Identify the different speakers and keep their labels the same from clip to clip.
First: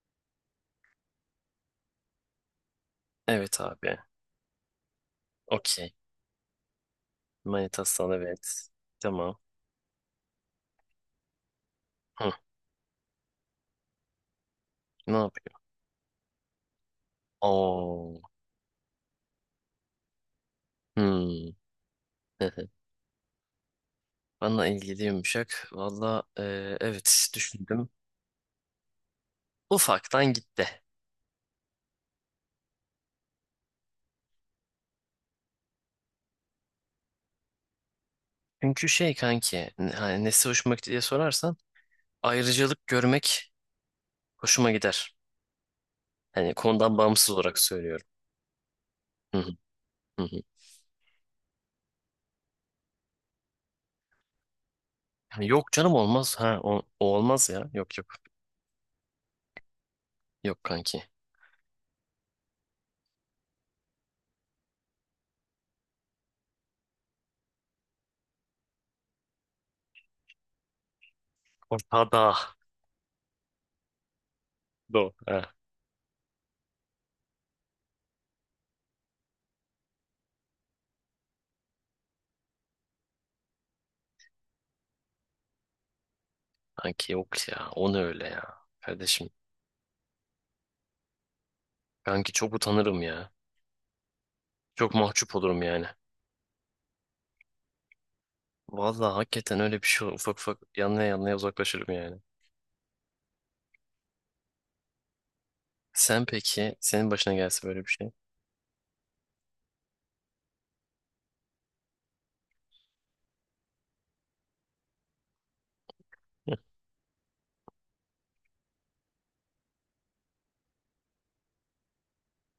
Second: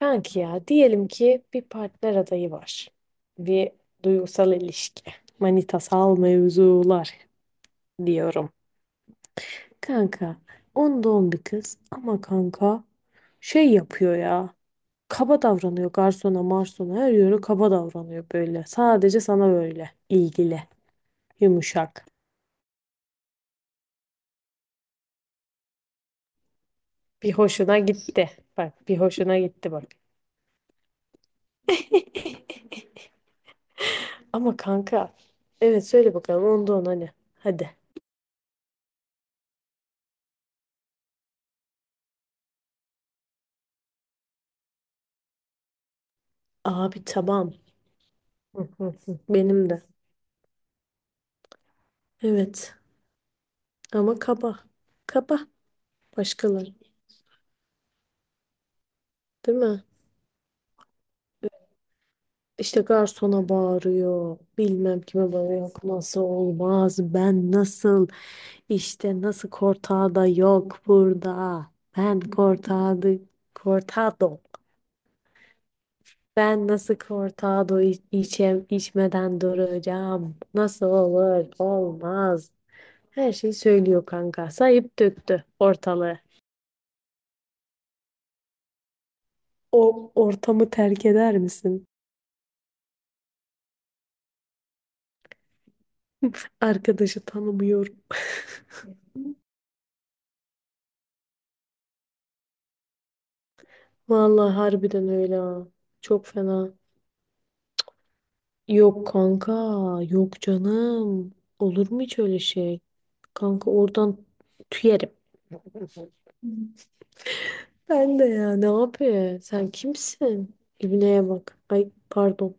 Speaker 1: Kanki ya diyelim ki bir partner adayı var.
Speaker 2: Evet
Speaker 1: Bir
Speaker 2: abi.
Speaker 1: duygusal ilişki.
Speaker 2: Okey.
Speaker 1: Manitasal mevzular
Speaker 2: Manitasal,
Speaker 1: diyorum.
Speaker 2: evet. Tamam.
Speaker 1: Kanka on doğum bir kız ama
Speaker 2: Hı,
Speaker 1: kanka şey yapıyor ya.
Speaker 2: ne
Speaker 1: Kaba
Speaker 2: yapıyor?
Speaker 1: davranıyor garsona marsona her yere kaba
Speaker 2: Oo.
Speaker 1: davranıyor böyle. Sadece sana böyle ilgili
Speaker 2: Hmm.
Speaker 1: yumuşak.
Speaker 2: Bana ilgili yumuşak. Valla evet,
Speaker 1: Bir hoşuna
Speaker 2: düşündüm.
Speaker 1: gitti. Bak bir hoşuna gitti bak.
Speaker 2: Ufaktan gitti.
Speaker 1: Ama kanka evet söyle bakalım onda on hani. Hadi.
Speaker 2: Çünkü şey kanki hani nesi hoşuma gitti diye sorarsan, ayrıcalık görmek hoşuma gider. Hani konudan
Speaker 1: Abi
Speaker 2: bağımsız
Speaker 1: tamam.
Speaker 2: olarak söylüyorum.
Speaker 1: Hı hı hı.
Speaker 2: Hı hı,
Speaker 1: Benim de.
Speaker 2: hı hı.
Speaker 1: Evet ama kaba.
Speaker 2: Yani
Speaker 1: Kaba
Speaker 2: yok canım, olmaz. Ha,
Speaker 1: başkaları
Speaker 2: o olmaz ya. Yok yok.
Speaker 1: değil mi?
Speaker 2: Yok kanki.
Speaker 1: İşte garsona bağırıyor. Bilmem kime bağırıyor. Yok nasıl olmaz? Ben nasıl? İşte nasıl da yok burada. Ben
Speaker 2: Ortada.
Speaker 1: kortada kortado.
Speaker 2: Do. Ha.
Speaker 1: Ben nasıl kortado içem, içmeden duracağım? Nasıl olur? Olmaz. Her şeyi söylüyor kanka. Sayıp döktü ortalığı.
Speaker 2: Kanki yok ya. O ne öyle ya. Kardeşim.
Speaker 1: O ortamı terk eder misin?
Speaker 2: Kanki çok utanırım ya. Çok mahcup olurum yani.
Speaker 1: Arkadaşı tanımıyorum.
Speaker 2: Vallahi hakikaten öyle bir şey olur. Ufak ufak yanlaya yanlaya uzaklaşırım yani.
Speaker 1: Vallahi harbiden öyle ha.
Speaker 2: Sen
Speaker 1: Çok fena.
Speaker 2: peki, senin başına gelse böyle bir şey.
Speaker 1: Yok kanka, yok canım. Olur mu hiç öyle şey? Kanka oradan tüyerim. Ben de ya ne yapıyor? Sen kimsin? İbneye bak. Ay pardon.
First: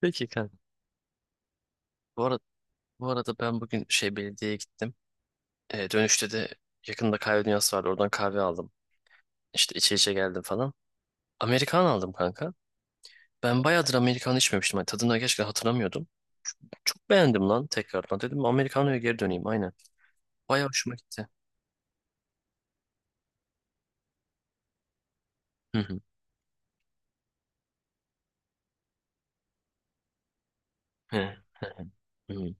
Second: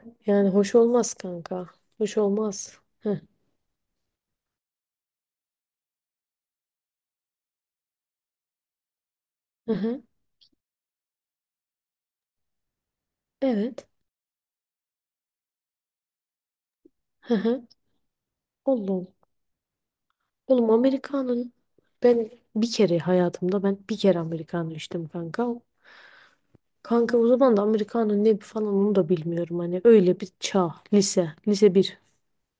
Speaker 2: Peki
Speaker 1: Yani
Speaker 2: kanka.
Speaker 1: hoş olmaz kanka. Hoş
Speaker 2: Bu arada,
Speaker 1: olmaz.
Speaker 2: bu
Speaker 1: Heh.
Speaker 2: arada ben bugün şey belediyeye gittim. Dönüşte de yakında kahve dünyası vardı. Oradan kahve aldım.
Speaker 1: Hı
Speaker 2: İşte içe
Speaker 1: hı.
Speaker 2: içe geldim falan. Amerikan aldım kanka. Ben
Speaker 1: Evet.
Speaker 2: bayağıdır Amerikan içmemiştim. Hani tadını gerçekten hatırlamıyordum. Çok
Speaker 1: Hı
Speaker 2: beğendim lan
Speaker 1: hı.
Speaker 2: tekrardan. Dedim Amerikano'ya
Speaker 1: Oğlum.
Speaker 2: geri döneyim, aynen. Bayağı
Speaker 1: Oğlum
Speaker 2: hoşuma gitti.
Speaker 1: Amerikanın ben bir kere hayatımda ben bir kere Amerikanı içtim kanka.
Speaker 2: Hı hı.
Speaker 1: Kanka o zaman da Amerikan'ın ne falan onu da bilmiyorum. Hani öyle bir çağ.
Speaker 2: Hı
Speaker 1: Lise bir.
Speaker 2: hı. Hı.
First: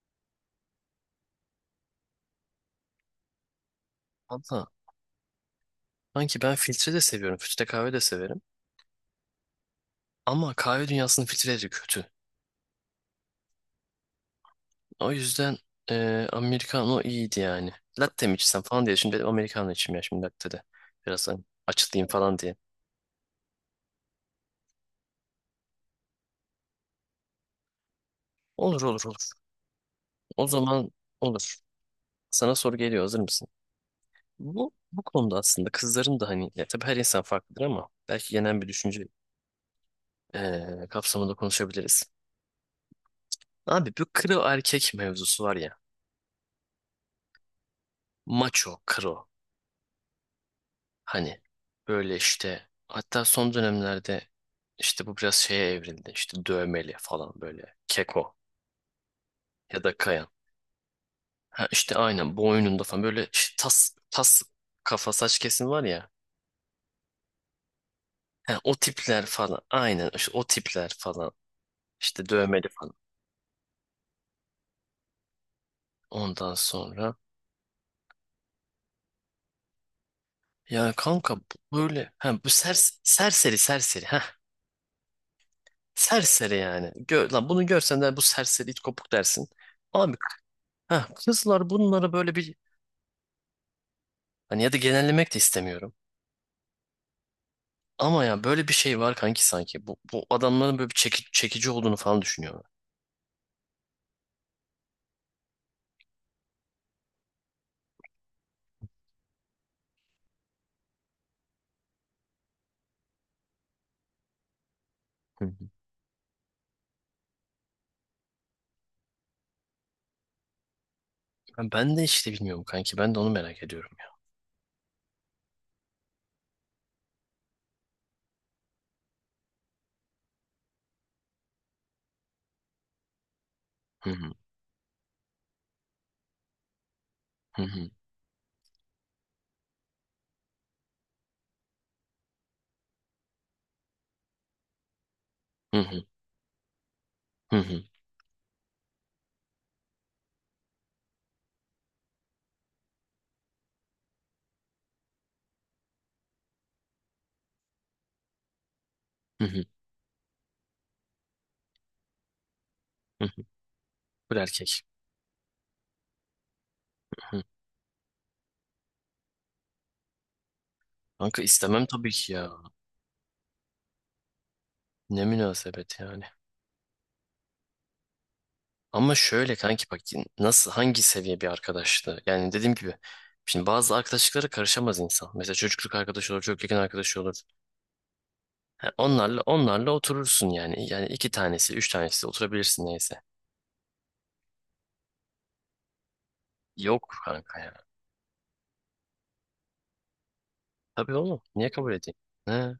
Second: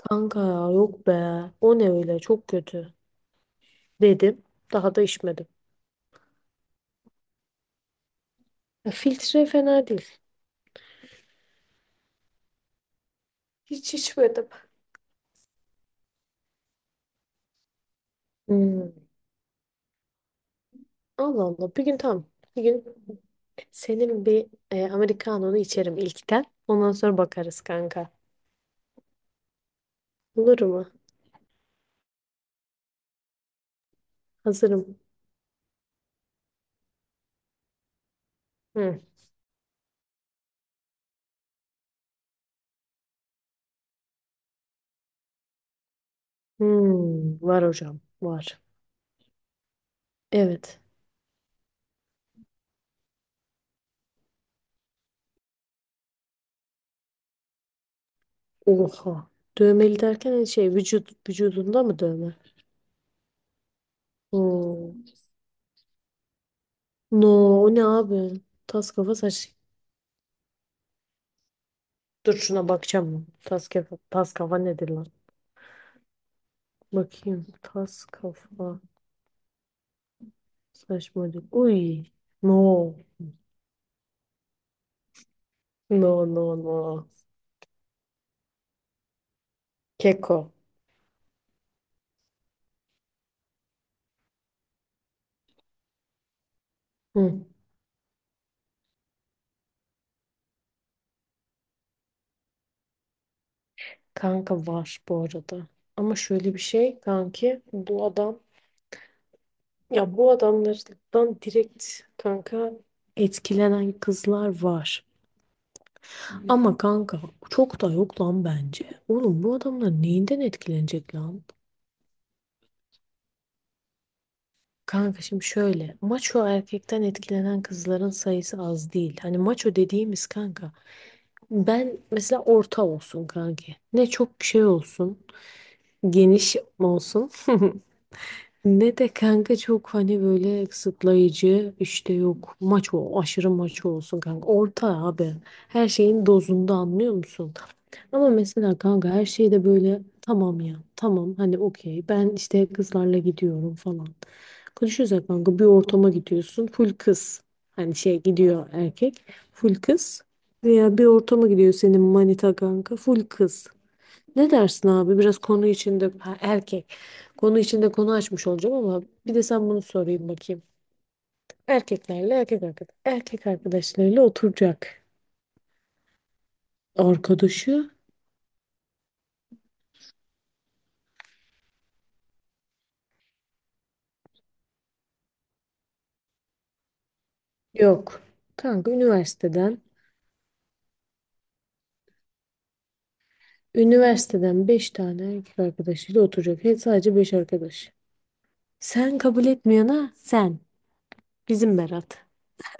Speaker 1: Kanka ya yok be. O ne öyle çok kötü. Dedim.
Speaker 2: Valla,
Speaker 1: Daha da içmedim.
Speaker 2: sanki ben filtre de seviyorum. Filtre kahve de severim.
Speaker 1: Ya filtre fena değil.
Speaker 2: Ama kahve dünyasının filtreleri kötü.
Speaker 1: Hiç içmedim.
Speaker 2: O yüzden Americano iyiydi yani. Latte mi içsem falan
Speaker 1: Hmm.
Speaker 2: diye. Şimdi dedim Americano içeyim, ya şimdi latte de. Biraz hani
Speaker 1: Allah Allah. Bir gün
Speaker 2: açılayım
Speaker 1: tamam.
Speaker 2: falan diye.
Speaker 1: Bir gün senin bir Amerikanonu içerim ilkten. Ondan sonra bakarız kanka.
Speaker 2: Olur olur olur. O
Speaker 1: Olur mu?
Speaker 2: zaman olur. Sana soru geliyor. Hazır mısın?
Speaker 1: Hazırım.
Speaker 2: Bu konuda aslında kızların da hani ya tabii her insan farklıdır ama belki genel bir
Speaker 1: Hı.
Speaker 2: düşünce kapsamında konuşabiliriz. Abi bu kro erkek mevzusu var ya.
Speaker 1: Hmm. Var hocam. Var.
Speaker 2: Macho kro.
Speaker 1: Evet.
Speaker 2: Hani böyle işte hatta son dönemlerde işte bu biraz şeye evrildi. İşte dövmeli falan böyle keko,
Speaker 1: Oha.
Speaker 2: ya da
Speaker 1: Dövmeli
Speaker 2: kayan.
Speaker 1: derken hani şey
Speaker 2: Ha
Speaker 1: vücudunda
Speaker 2: işte
Speaker 1: mı
Speaker 2: aynen
Speaker 1: dövme?
Speaker 2: boynunda falan böyle işte tas tas
Speaker 1: Oo.
Speaker 2: kafa saç kesim var ya.
Speaker 1: No, o ne abi?
Speaker 2: Ha, o
Speaker 1: Tas kafa
Speaker 2: tipler
Speaker 1: saç.
Speaker 2: falan aynen işte o tipler falan işte
Speaker 1: Dur
Speaker 2: dövmeli
Speaker 1: şuna
Speaker 2: falan.
Speaker 1: bakacağım ben. Tas kafa, tas kafa nedir lan?
Speaker 2: Ondan sonra
Speaker 1: Bakayım. Tas kafa
Speaker 2: yani kanka
Speaker 1: saçmalık. Uy.
Speaker 2: böyle ha bu
Speaker 1: No.
Speaker 2: serseri ha
Speaker 1: No,
Speaker 2: serseri
Speaker 1: no,
Speaker 2: yani.
Speaker 1: no.
Speaker 2: Gör, lan bunu görsen de bu serseri it kopuk dersin. Abi
Speaker 1: Keko.
Speaker 2: ha, kızlar bunlara böyle bir, hani ya da genellemek de istemiyorum.
Speaker 1: Hı.
Speaker 2: Ama ya böyle bir şey var kanki sanki. Bu adamların böyle bir çekici olduğunu falan düşünüyorlar.
Speaker 1: Kanka var bu arada. Ama şöyle bir şey kanki. Bu adam ya bu adamlardan direkt kanka etkilenen kızlar var.
Speaker 2: Hı hı.
Speaker 1: Ama kanka çok da yok lan bence. Oğlum bu adamlar neyinden etkilenecek lan?
Speaker 2: Ha, ben de işte bilmiyorum kanki. Ben de onu merak ediyorum ya.
Speaker 1: Kanka şimdi şöyle maço erkekten etkilenen kızların sayısı az değil. Hani maço dediğimiz kanka ben mesela orta olsun kanki. Ne
Speaker 2: Hı
Speaker 1: çok
Speaker 2: hı,
Speaker 1: şey olsun geniş olsun.
Speaker 2: hı hı,
Speaker 1: Ne de kanka çok hani böyle kısıtlayıcı işte yok maç o aşırı maç olsun kanka orta abi
Speaker 2: hı
Speaker 1: her
Speaker 2: hı,
Speaker 1: şeyin dozunda anlıyor musun?
Speaker 2: hı hı,
Speaker 1: Ama mesela kanka her şey de böyle tamam ya tamam hani okey ben işte kızlarla gidiyorum falan. Konuşuyoruz ya kanka bir ortama gidiyorsun full kız hani şey gidiyor erkek
Speaker 2: hı hı,
Speaker 1: full kız veya bir ortama gidiyor senin manita kanka full
Speaker 2: hı hı.
Speaker 1: kız.
Speaker 2: Bu
Speaker 1: Ne
Speaker 2: erkek.
Speaker 1: dersin abi? Biraz konu içinde ha, erkek.
Speaker 2: Hı.
Speaker 1: Konu içinde konu açmış olacağım ama bir de sen bunu sorayım bakayım.
Speaker 2: Kanka istemem tabii ki
Speaker 1: Erkeklerle
Speaker 2: ya.
Speaker 1: erkek arkadaş, erkek arkadaşlarıyla oturacak.
Speaker 2: Ne münasebet yani.
Speaker 1: Arkadaşı
Speaker 2: Ama şöyle kanki bak, nasıl hangi seviye bir arkadaştı? Yani dediğim gibi, şimdi bazı arkadaşlıklara karışamaz insan. Mesela çocukluk arkadaşı olur, çok yakın arkadaşı olur.
Speaker 1: yok. Kanka
Speaker 2: Ha,
Speaker 1: üniversiteden
Speaker 2: onlarla oturursun yani. Yani iki tanesi, üç tanesi oturabilirsin, neyse.
Speaker 1: üniversiteden 5 tane erkek arkadaşıyla oturacak. He,
Speaker 2: Yok
Speaker 1: sadece 5
Speaker 2: kanka ya.
Speaker 1: arkadaş. Sen kabul etmeyene sen.
Speaker 2: Tabii oğlum. Niye
Speaker 1: Bizim
Speaker 2: kabul edeyim?
Speaker 1: Berat.
Speaker 2: Ha,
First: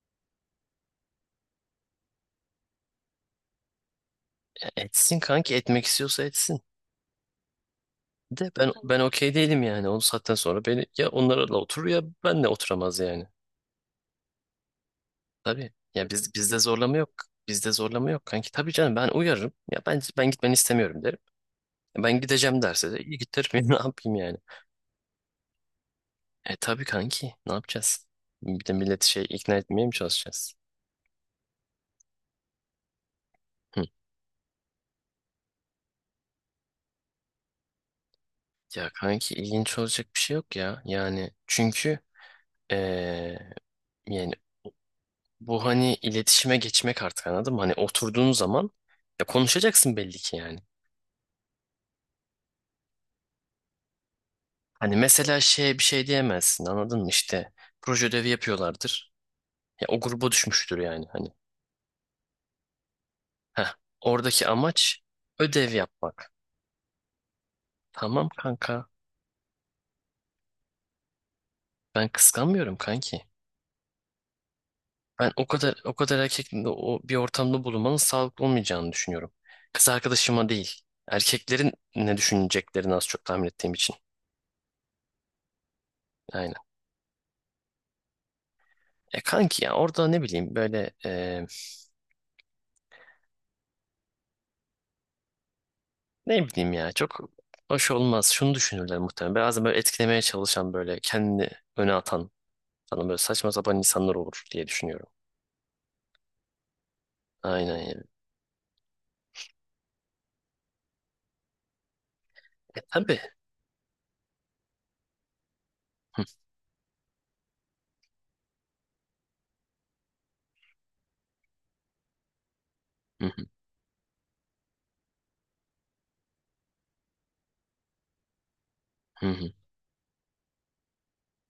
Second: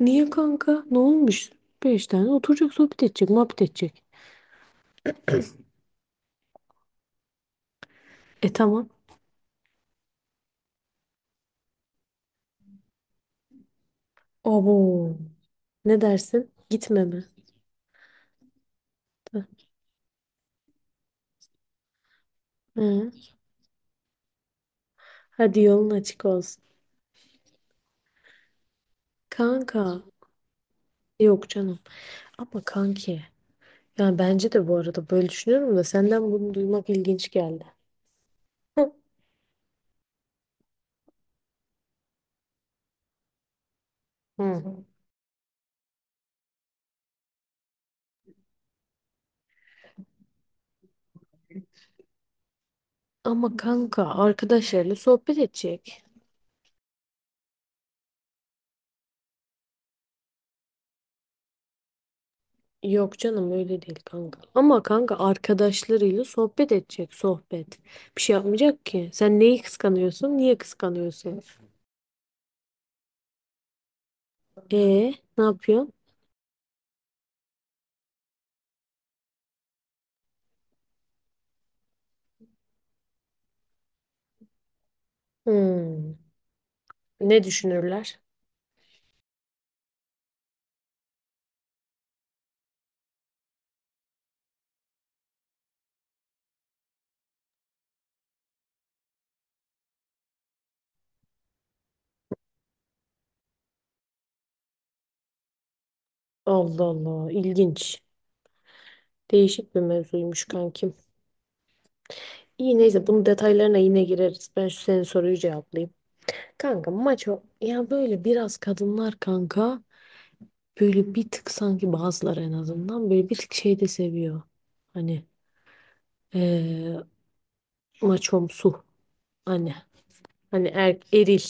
Speaker 1: Niye kanka? Ne olmuş? Beş tane oturacak, sohbet edecek, muhabbet edecek.
Speaker 2: ya etsin kanki, etmek istiyorsa etsin. De
Speaker 1: E tamam.
Speaker 2: ben okey değilim yani. O saatten sonra beni ya onlarla oturur ya benle oturamaz yani.
Speaker 1: Abo.
Speaker 2: Tabii.
Speaker 1: Ne
Speaker 2: Ya biz,
Speaker 1: dersin?
Speaker 2: bizde zorlama
Speaker 1: Gitme
Speaker 2: yok.
Speaker 1: mi?
Speaker 2: Bizde zorlama yok kanki. Tabii canım, ben uyarırım. Ya ben gitmeni istemiyorum derim. Ben gideceğim derse de
Speaker 1: Hı.
Speaker 2: iyi git derim. Ne yapayım yani?
Speaker 1: Hadi yolun açık
Speaker 2: E
Speaker 1: olsun.
Speaker 2: tabii kanki. Ne yapacağız? Bir de milleti şey ikna etmeye mi
Speaker 1: Kanka.
Speaker 2: çalışacağız?
Speaker 1: Yok canım. Ama kanki. Yani bence de bu arada böyle düşünüyorum da senden bunu duymak ilginç geldi.
Speaker 2: Ya kanki ilginç olacak bir şey yok ya. Yani çünkü eee, yani
Speaker 1: Hı.
Speaker 2: bu hani iletişime geçmek, artık anladın mı? Hani oturduğun zaman ya konuşacaksın belli ki yani.
Speaker 1: Ama kanka
Speaker 2: Hani
Speaker 1: arkadaşlarıyla sohbet
Speaker 2: mesela şeye bir
Speaker 1: edecek.
Speaker 2: şey diyemezsin, anladın mı? İşte proje ödevi yapıyorlardır. Ya o gruba düşmüştür yani hani.
Speaker 1: Yok canım
Speaker 2: Heh,
Speaker 1: öyle değil kanka.
Speaker 2: oradaki
Speaker 1: Ama
Speaker 2: amaç
Speaker 1: kanka
Speaker 2: ödev
Speaker 1: arkadaşlarıyla
Speaker 2: yapmak.
Speaker 1: sohbet edecek sohbet. Bir
Speaker 2: Tamam
Speaker 1: şey
Speaker 2: kanka.
Speaker 1: yapmayacak ki. Sen neyi kıskanıyorsun? Niye kıskanıyorsun?
Speaker 2: Ben kıskanmıyorum kanki.
Speaker 1: E
Speaker 2: Ben
Speaker 1: ne yapıyorsun?
Speaker 2: o kadar erkekle o bir ortamda bulunmanın sağlıklı olmayacağını düşünüyorum. Kız arkadaşıma değil. Erkeklerin ne düşüneceklerini az çok tahmin ettiğim için.
Speaker 1: Hmm.
Speaker 2: Aynen.
Speaker 1: Ne düşünürler?
Speaker 2: E kanki ya orada ne bileyim böyle ne bileyim ya, çok hoş olmaz. Şunu düşünürler muhtemelen. Bazen böyle etkilemeye çalışan, böyle kendini öne atan falan, böyle saçma sapan insanlar olur diye düşünüyorum.
Speaker 1: Allah Allah
Speaker 2: Aynen
Speaker 1: ilginç.
Speaker 2: yani.
Speaker 1: Değişik bir mevzuymuş kankim. İyi
Speaker 2: E
Speaker 1: neyse
Speaker 2: tabii.
Speaker 1: bunun detaylarına yine gireriz. Ben şu senin soruyu cevaplayayım.
Speaker 2: Hı
Speaker 1: Kanka maço ya böyle biraz kadınlar kanka böyle bir tık sanki bazıları en azından böyle
Speaker 2: hı,
Speaker 1: bir tık şey de seviyor. Hani eee maçomsu
Speaker 2: hı hı.
Speaker 1: hani hani eril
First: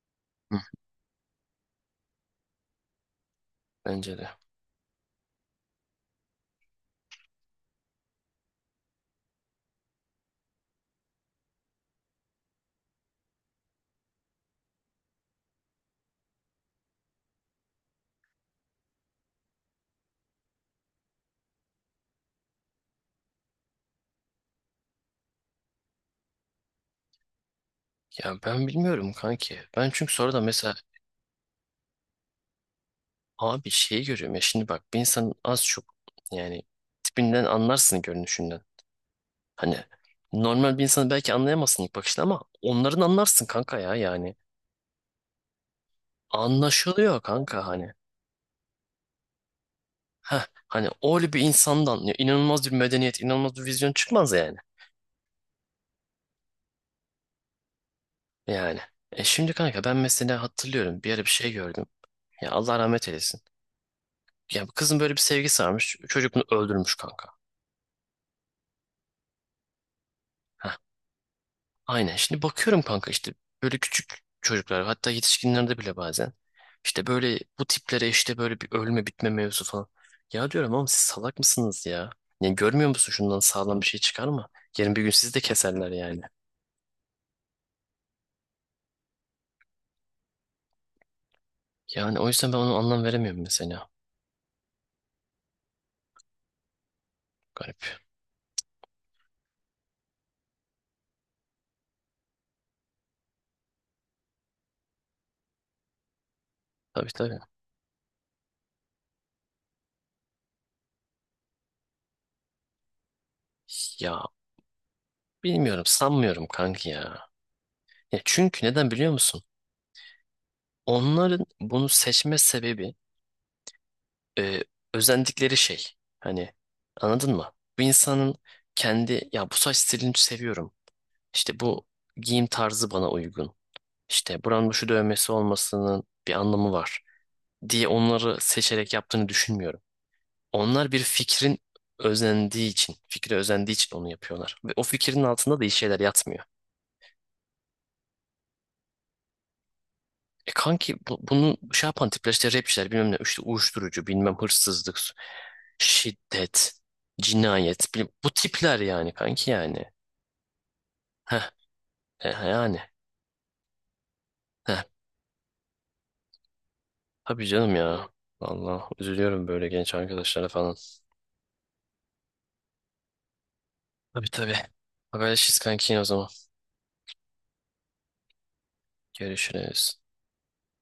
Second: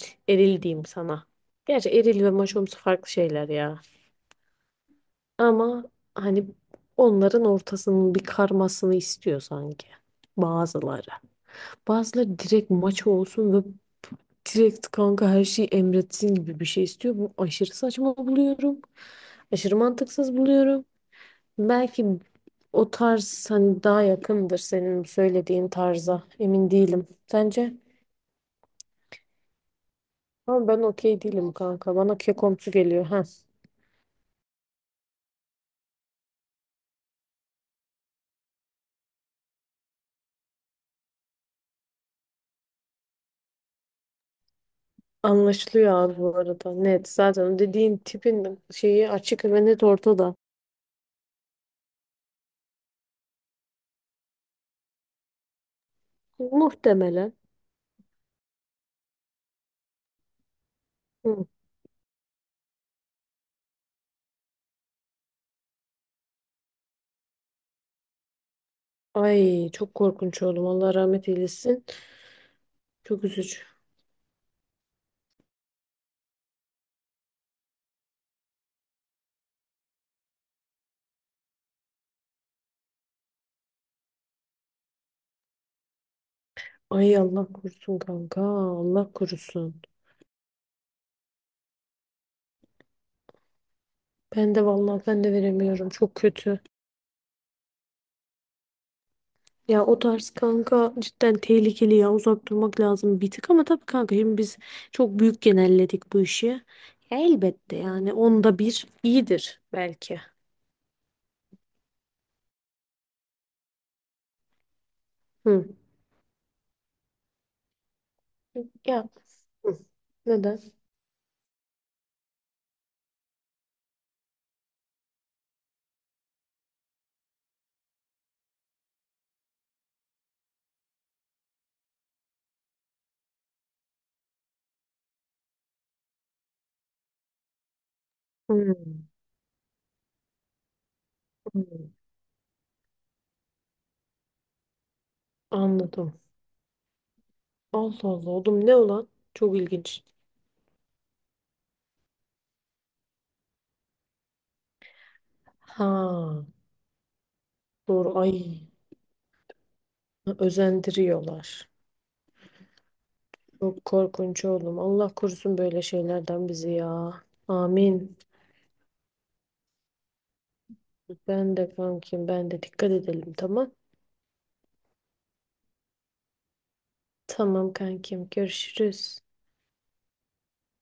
Speaker 2: Hı.
Speaker 1: eril diyeyim sana. Gerçi eril ve maçomsu farklı şeyler ya.
Speaker 2: Bence de.
Speaker 1: Ama hani onların ortasının bir karmasını istiyor sanki bazıları. Bazıları direkt maço olsun direkt kanka her şeyi emretsin gibi bir şey istiyor. Bu aşırı saçma buluyorum. Aşırı mantıksız buluyorum. Belki o tarz hani daha yakındır senin söylediğin tarza. Emin değilim. Sence?
Speaker 2: Ya ben bilmiyorum kanki. Ben çünkü sonra da
Speaker 1: Ama
Speaker 2: mesela,
Speaker 1: ben okey değilim kanka. Bana kekomsu geliyor. Ha.
Speaker 2: abi şeyi görüyorum ya. Şimdi bak, bir insanın az çok, yani tipinden anlarsın, görünüşünden. Hani normal bir insanı belki anlayamazsın ilk bakışta, ama onların anlarsın kanka ya yani.
Speaker 1: Anlaşılıyor abi bu arada. Net.
Speaker 2: Anlaşılıyor
Speaker 1: Zaten o
Speaker 2: kanka hani.
Speaker 1: dediğin tipin şeyi açık ve net ortada.
Speaker 2: Heh, hani öyle bir insandan ya inanılmaz bir medeniyet, inanılmaz bir vizyon çıkmaz yani.
Speaker 1: Muhtemelen.
Speaker 2: Yani. E şimdi kanka, ben mesela hatırlıyorum bir ara bir
Speaker 1: Hı.
Speaker 2: şey gördüm. Ya, Allah rahmet eylesin. Ya bu kızın böyle bir sevgisi varmış. Çocuk bunu öldürmüş kanka.
Speaker 1: Ay çok korkunç oğlum. Allah rahmet eylesin.
Speaker 2: Aynen. Şimdi bakıyorum kanka,
Speaker 1: Çok
Speaker 2: işte
Speaker 1: üzücü.
Speaker 2: böyle küçük çocuklar hatta yetişkinlerde bile bazen işte böyle bu tiplere işte böyle bir ölme bitme mevzu falan. Ya diyorum ama siz salak mısınız ya? Yani görmüyor musun şundan sağlam bir şey çıkar mı? Yarın bir gün sizi de keserler yani.
Speaker 1: Ay Allah korusun kanka. Allah korusun.
Speaker 2: Yani o yüzden ben onu anlam veremiyorum mesela.
Speaker 1: Ben de vallahi ben de veremiyorum. Çok kötü.
Speaker 2: Garip.
Speaker 1: Ya o tarz kanka cidden tehlikeli ya. Uzak durmak lazım bir tık ama tabii kanka şimdi biz çok büyük genelledik bu işi.
Speaker 2: Tabii
Speaker 1: Ya
Speaker 2: tabii.
Speaker 1: elbette yani onda bir iyidir belki.
Speaker 2: Ya
Speaker 1: Hı.
Speaker 2: bilmiyorum, sanmıyorum kanki ya. Ya çünkü neden
Speaker 1: Ya,
Speaker 2: biliyor musun?
Speaker 1: hı. Neden?
Speaker 2: Onların bunu seçme sebebi, e, özendikleri şey. Hani anladın mı? Bu insanın kendi, ya bu saç stilini seviyorum. İşte bu giyim tarzı bana uygun. İşte buranın şu dövmesi olmasının bir anlamı var diye onları
Speaker 1: Hı.
Speaker 2: seçerek yaptığını düşünmüyorum. Onlar bir fikrin
Speaker 1: Hı.
Speaker 2: özendiği için, fikre özendiği için onu yapıyorlar. Ve o fikrin altında da iyi şeyler
Speaker 1: Anladım.
Speaker 2: yatmıyor.
Speaker 1: Allah Allah oğlum ne olan? Çok ilginç.
Speaker 2: E kanki bunu şey yapan tipler, işte rapçiler bilmem ne, işte uyuşturucu, bilmem hırsızlık,
Speaker 1: Ha
Speaker 2: şiddet, cinayet,
Speaker 1: doğru,
Speaker 2: bu
Speaker 1: ay
Speaker 2: tipler yani kanki yani. Heh,
Speaker 1: özendiriyorlar.
Speaker 2: yani.
Speaker 1: Çok korkunç oğlum.
Speaker 2: Heh,
Speaker 1: Allah korusun böyle şeylerden bizi ya.
Speaker 2: tabii canım ya.
Speaker 1: Amin.
Speaker 2: Vallahi üzülüyorum böyle genç arkadaşlara falan.
Speaker 1: Ben de kankim, ben de dikkat edelim tamam.
Speaker 2: Tabii tabii. Haberleşiriz kanki o zaman.
Speaker 1: Tamam kankim, görüşürüz.
Speaker 2: Görüşürüz.